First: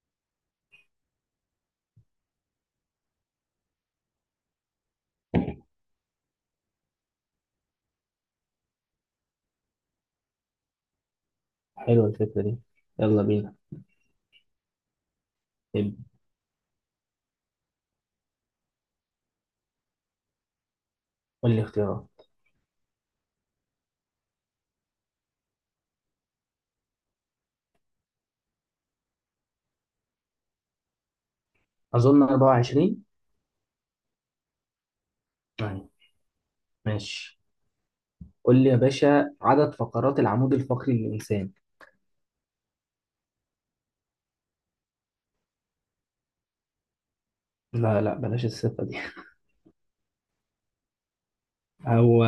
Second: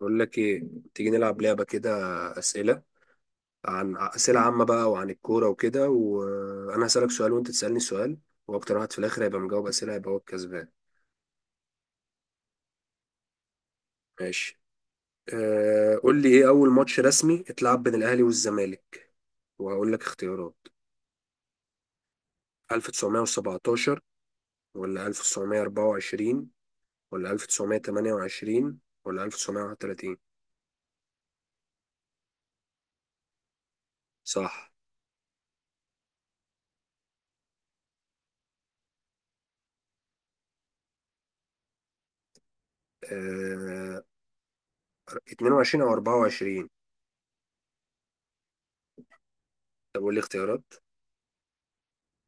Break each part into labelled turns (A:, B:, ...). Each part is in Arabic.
A: بقول لك ايه، تيجي نلعب لعبة كده؟ أسئلة عن أسئلة عامة بقى وعن الكورة وكده، وأنا هسألك سؤال وأنت تسألني سؤال، وأكتر واحد في الآخر هيبقى مجاوب أسئلة هيبقى هو الكسبان.
B: حلوة الفكرة دي. يلا بينا.
A: ماشي.
B: ابدأ.
A: قول لي إيه أول ماتش رسمي اتلعب بين الأهلي والزمالك؟ وهقول لك اختيارات:
B: قول لي اختيارات.
A: 1917 ولا 1924 ولا 1928 ولا 1931؟
B: أظن 24.
A: صح.
B: أيوة، ماشي. قول لي يا باشا، عدد فقرات العمود الفقري للإنسان.
A: أه 22 أو 24.
B: لا لا، بلاش الصفة دي.
A: طب قول لي اختيارات.
B: هو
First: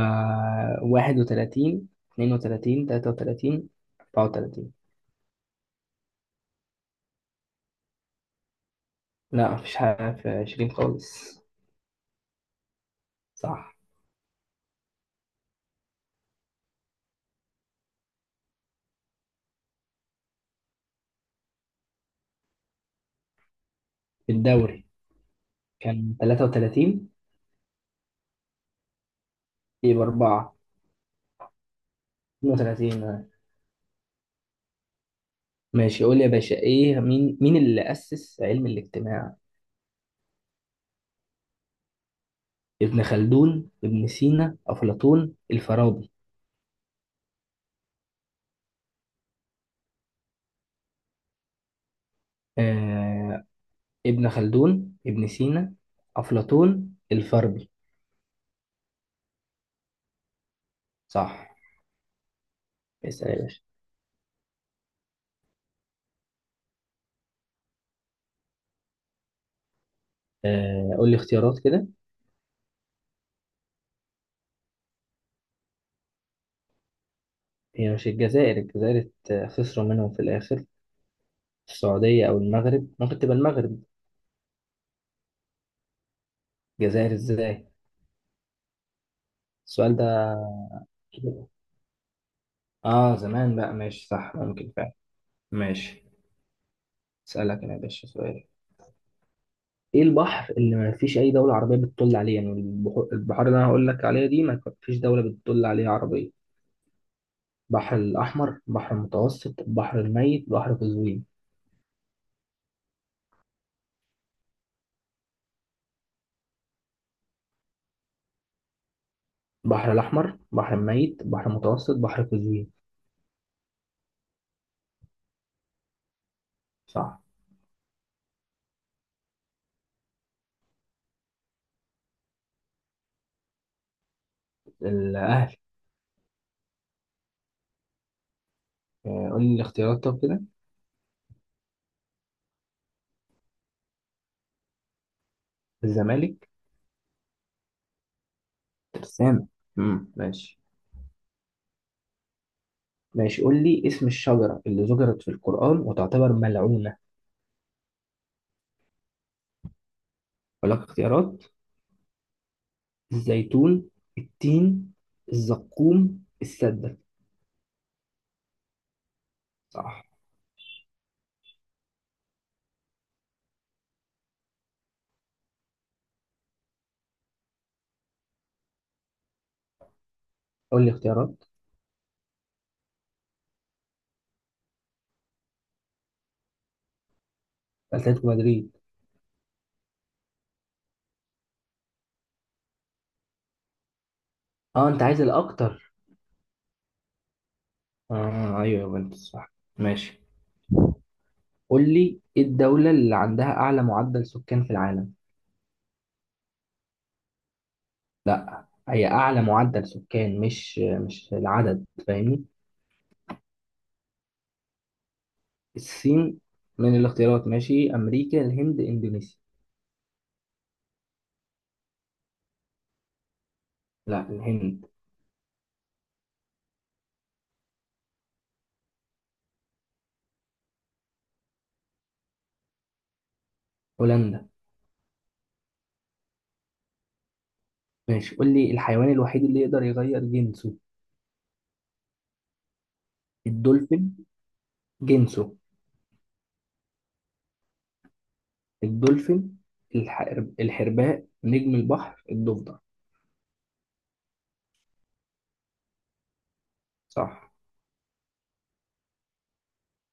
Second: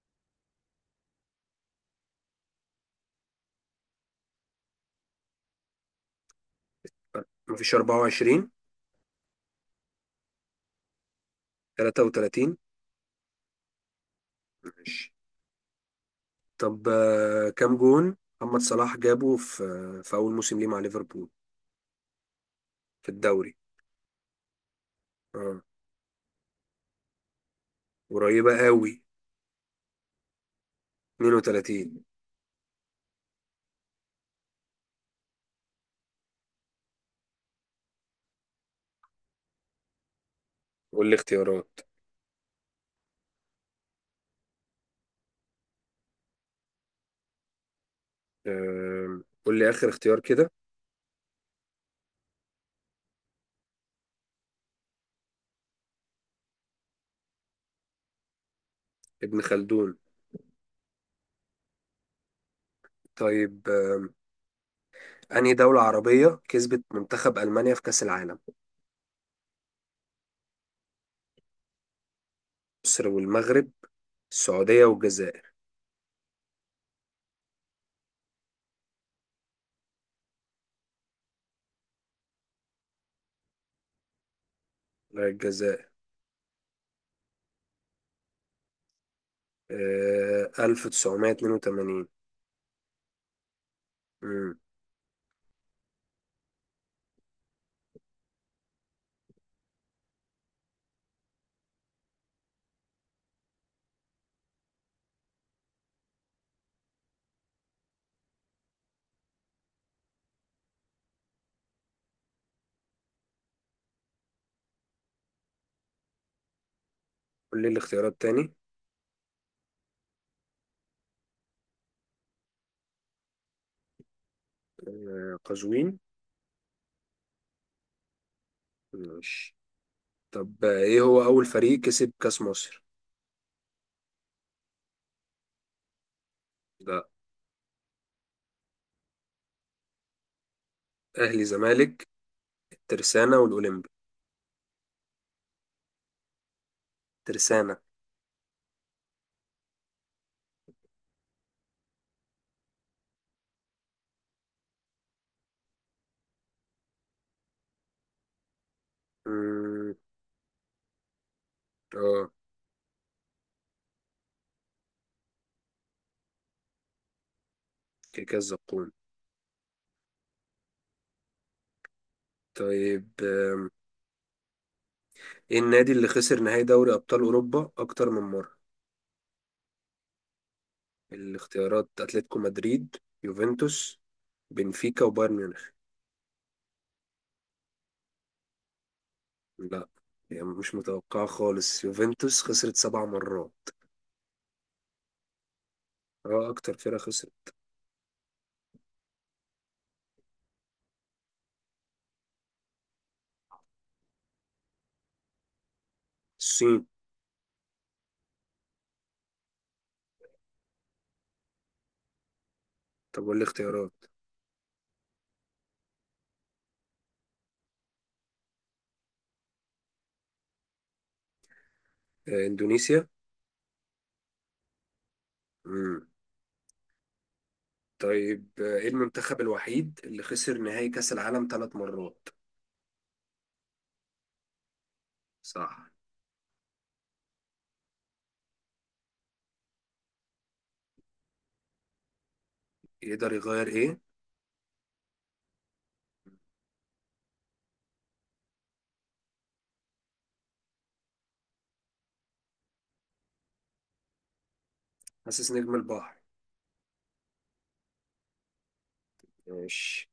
B: 31، 32، 33، 34؟
A: مفيش 24.
B: لا، مفيش حاجة في 20 خالص.
A: 33.
B: صح.
A: ماشي. طب كام جون محمد صلاح جابه في في أول موسم ليه مع ليفربول في الدوري؟
B: الدوري.
A: اه.
B: كان 33.
A: قريبة قوي.
B: يبقى 4.
A: 32.
B: 32. ماشي، قول لي يا باشا ايه مين اللي أسس علم الاجتماع؟
A: قول لي اختيارات.
B: ابن خلدون، ابن سينا، أفلاطون، الفارابي.
A: قول لي آخر اختيار كده.
B: آه ابن خلدون، ابن سينا، أفلاطون، الفارابي.
A: ابن خلدون.
B: صح. اسأل يا باشا.
A: طيب أنهي دولة عربية كسبت منتخب ألمانيا في كأس العالم؟
B: قول لي اختيارات كده.
A: مصر والمغرب، السعودية والجزائر.
B: هي مش الجزائر الجزائر خسروا منهم في الآخر؟ السعودية أو المغرب، ممكن تبقى المغرب.
A: لا، الجزائر.
B: الجزائر ازاي السؤال ده؟
A: 1982.
B: اه زمان بقى، ماشي، صح،
A: مم.
B: ممكن فعلا. ماشي. اسألك انا يا باشا سؤال. ايه البحر اللي ما فيش اي دوله عربيه بتطل عليه؟ يعني البحار اللي انا هقول لك عليها دي ما فيش دوله بتطل عليها عربيه. البحر الاحمر، بحر المتوسط، بحر الميت، بحر قزوين.
A: قول لي الاختيارات تاني.
B: البحر الاحمر، بحر الميت، بحر المتوسط، بحر قزوين.
A: قزوين.
B: صح.
A: ماشي. طب ايه هو اول فريق كسب كاس مصر؟
B: الاهلي.
A: ده.
B: آه، قول لي الاختيارات طب كده.
A: اهلي، زمالك، الترسانة والاولمبي.
B: الزمالك.
A: ترسانة.
B: ترسانة. امم، ماشي. ماشي، قول لي اسم الشجره اللي ذكرت في القران وتعتبر ملعونه.
A: مم،
B: اقول لك اختيارات.
A: اه.
B: الزيتون، التين، الزقوم، السدة.
A: كاس زقوم.
B: صح.
A: طيب ايه النادي اللي خسر نهائي دوري ابطال اوروبا اكتر من مرة؟
B: قول لي اختيارات.
A: الاختيارات: اتلتيكو مدريد، يوفنتوس، بنفيكا وبايرن ميونخ.
B: اتلتيكو مدريد.
A: لا، يعني مش متوقعة خالص، يوفنتوس خسرت سبع مرات.
B: اه انت عايز الاكتر.
A: اه، اكتر فرقة خسرت.
B: اه ايوه، يوفنتوس. صح. ماشي، قول لي ايه الدولة اللي عندها اعلى معدل سكان في العالم.
A: الصين.
B: لا، هي اعلى معدل سكان، مش العدد، فاهمني؟
A: طب والاختيارات؟
B: الصين. من الاختيارات، ماشي، امريكا، الهند، اندونيسيا.
A: اندونيسيا.
B: لا، الهند.
A: طيب ايه المنتخب الوحيد اللي خسر نهائي كأس العالم ثلاث مرات؟
B: هولندا.
A: صح.
B: ماشي، قول لي الحيوان الوحيد اللي يقدر يغير جنسه.
A: يقدر يغير ايه؟
B: الدولفين. جنسه. الدولفين. الح... الحرباء، نجم البحر، الضفدع.
A: حاسس نجم البحر.
B: صح.
A: ماشي.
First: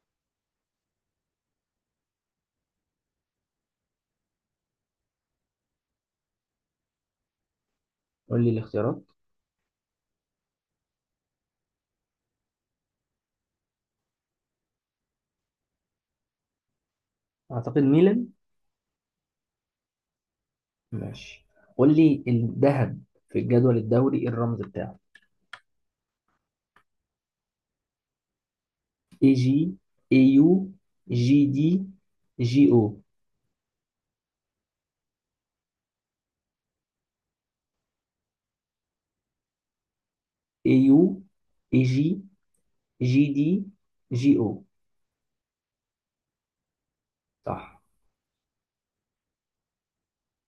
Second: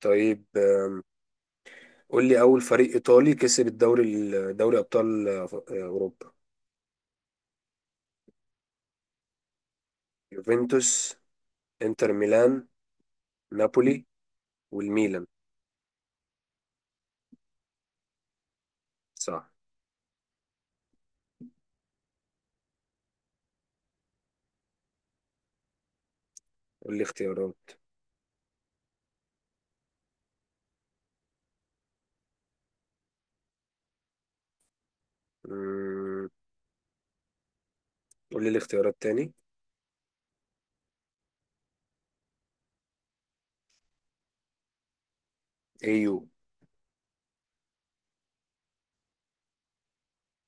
A: طيب قول لي اول فريق ايطالي كسب الدوري دوري ابطال اوروبا.
B: قول لي الاختيارات.
A: يوفنتوس، انتر ميلان، نابولي والميلان.
B: اعتقد ميلان.
A: صح.
B: ماشي، قول لي الذهب في الجدول الدوري إيه الرمز بتاعه؟
A: قول لي اختيارات.
B: اي جي، اي يو، جي دي، جي او.
A: مم، قول لي الاختيارات تاني.
B: اي يو، اي جي، جي دي، جي او.
A: ايو.
B: صح.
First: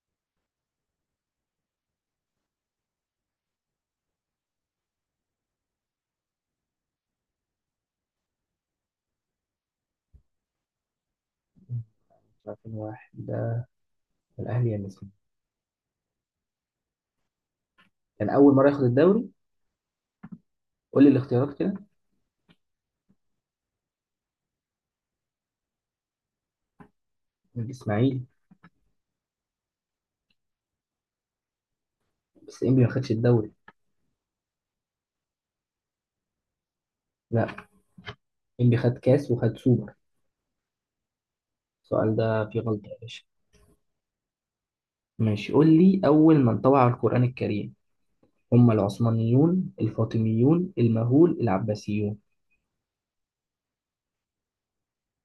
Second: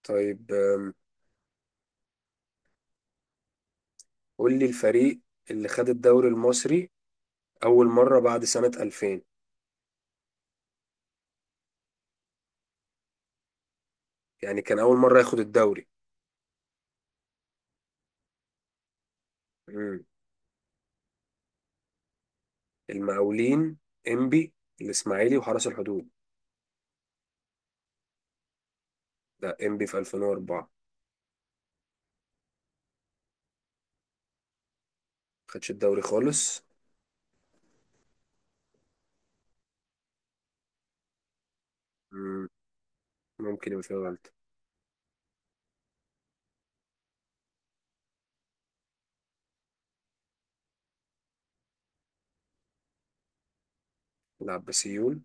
A: طيب قول لي الفريق اللي خد الدوري المصري اول مرة بعد سنة 2000.
B: 2001 ده.
A: يعني
B: الاهلي يا
A: كان أول
B: الاسماعيلي.
A: مرة ياخد الدوري.
B: كان اول مره ياخد الدوري.
A: مم.
B: قول لي الاختيارات كده.
A: المقاولين، إنبي، الإسماعيلي وحرس الحدود.
B: الاسماعيلي.
A: ده إنبي في 2004.
B: بس انبي ما خدش الدوري.
A: خدش الدوري خالص.
B: لا، انبي خد كاس وخد سوبر. السؤال
A: مم.
B: ده فيه غلطه يا باشا.
A: ممكن يبقى فيه غلطة.
B: ماشي، قول لي اول من طبع القرآن الكريم. هم العثمانيون، الفاطميون، المغول، العباسيون.
A: لعب بسيول.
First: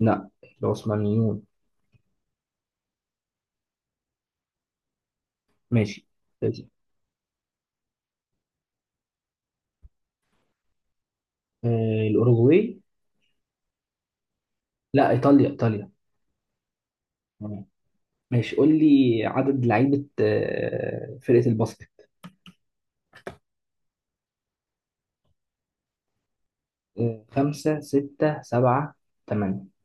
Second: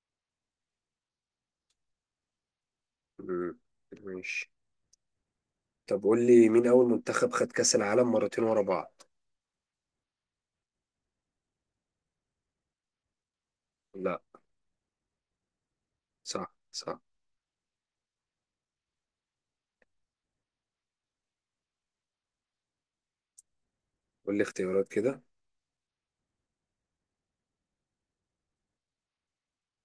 B: لا، العثمانيون.
A: مم. ماشي. طب
B: ماشي.
A: قول لي مين
B: ماشي.
A: أول منتخب خد كأس العالم مرتين ورا بعض؟
B: الأوروغواي.
A: لا.
B: لا، إيطاليا إيطاليا.
A: صح صح.
B: تمام. ماشي، قول لي عدد لعيبة فرقة الباسكت.
A: قول لي اختيارات كده.
B: خمسة، ستة، سبعة، تمانية.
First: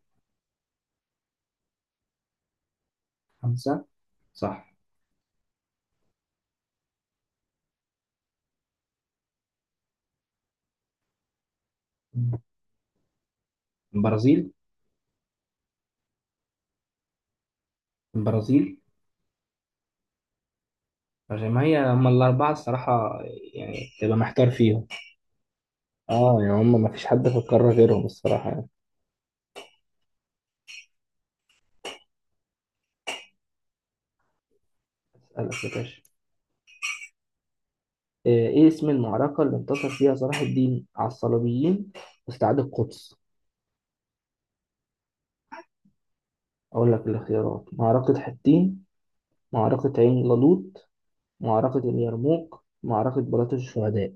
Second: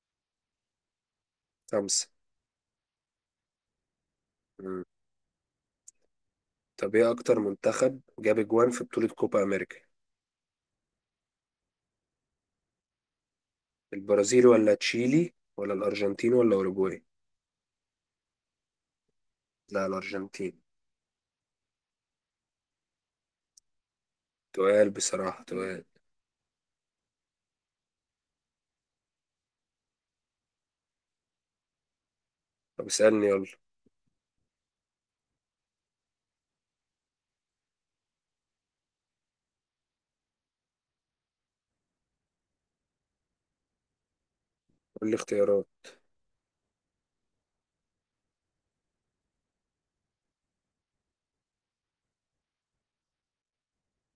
A: خمسة.
B: خمسة. صح.
A: مم. طب إيه أكتر منتخب جاب أجوان في بطولة كوبا أمريكا؟ البرازيل
B: البرازيل.
A: ولا تشيلي ولا الأرجنتين ولا أوروجواي؟
B: البرازيل.
A: لا الأرجنتين.
B: عشان ما هي هم الأربعة الصراحة، يعني تبقى محتار فيهم.
A: تقال بصراحة تقال.
B: اه يعني هم ما فيش حد في القارة غيرهم الصراحة يعني.
A: طب اسألني يلا.
B: أسألك يا باشا. ايه اسم المعركة اللي انتصر فيها صلاح الدين على الصليبيين واستعاد القدس؟
A: قول لي اختيارات.
B: اقول لك الاختيارات. معركة حطين، معركة عين جالوت، معركة اليرموك، معركة بلاط الشهداء.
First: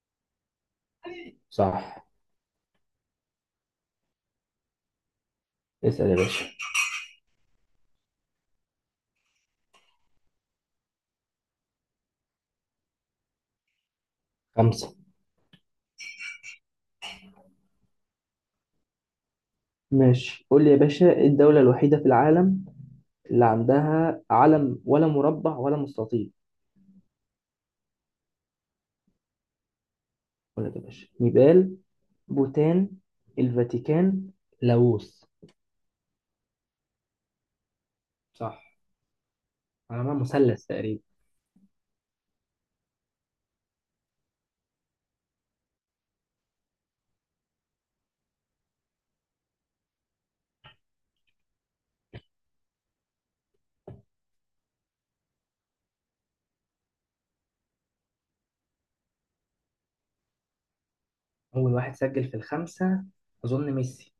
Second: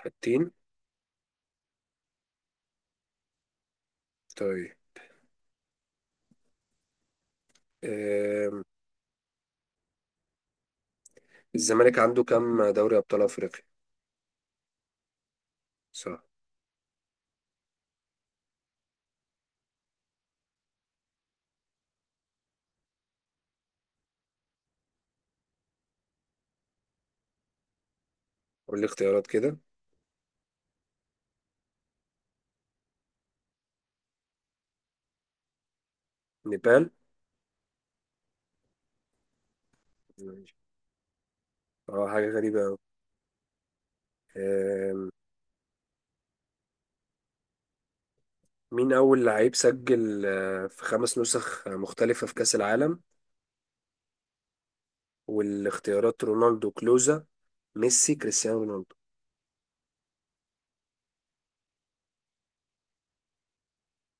A: حاجتين.
B: صح.
A: طيب
B: اسأل يا باشا.
A: آم، الزمالك عنده كام دوري أبطال أفريقيا؟
B: خمسة.
A: صح.
B: ماشي، قول لي يا باشا ايه الدولة الوحيدة في العالم اللي عندها علم ولا مربع ولا مستطيل؟
A: قول لي اختيارات كده.
B: اقول لك يا باشا، نيبال، بوتان، الفاتيكان، لاوس.
A: نيبال.
B: صح. على ما
A: ماشي.
B: مثلث تقريبا.
A: اه حاجة غريبة أوي. آم، مين أول لعيب سجل في خمس نسخ مختلفة في كأس العالم؟ والاختيارات: رونالدو، كلوزا، ميسي، كريستيانو رونالدو.
B: أول واحد سجل في الخمسة. أظن ميسي.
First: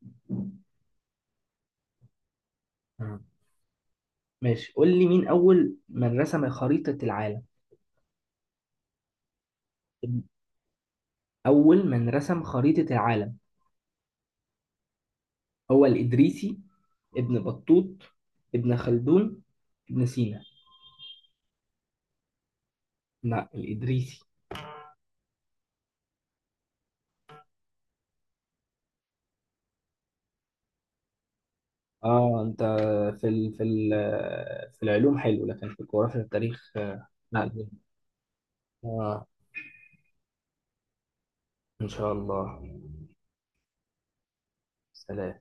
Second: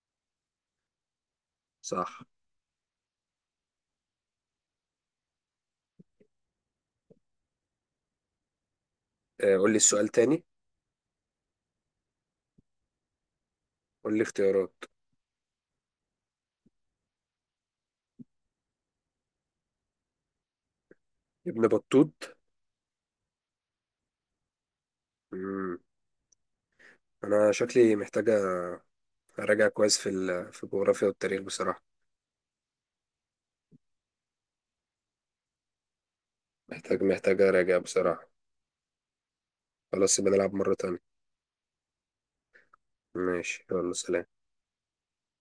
A: صح.
B: آه. ماشي، قول لي مين أول من رسم خريطة العالم.
A: قول لي السؤال تاني.
B: أول من رسم خريطة العالم.
A: قول لي اختيارات.
B: هو الإدريسي، ابن بطوط، ابن خلدون، ابن سينا.
A: ابن بطوط.
B: لا، الإدريسي.
A: مم. أنا شكلي محتاجة أراجع كويس في في الجغرافيا والتاريخ بصراحة.
B: اه انت، في ال في ال في العلوم حلو، لكن في الجغرافيا والتاريخ
A: محتاج
B: لا. لا.
A: أراجع بصراحة.
B: اه،
A: خلاص يبقى نلعب مرة تانية.
B: ان شاء الله.
A: ماشي يلا سلام.
B: سلام.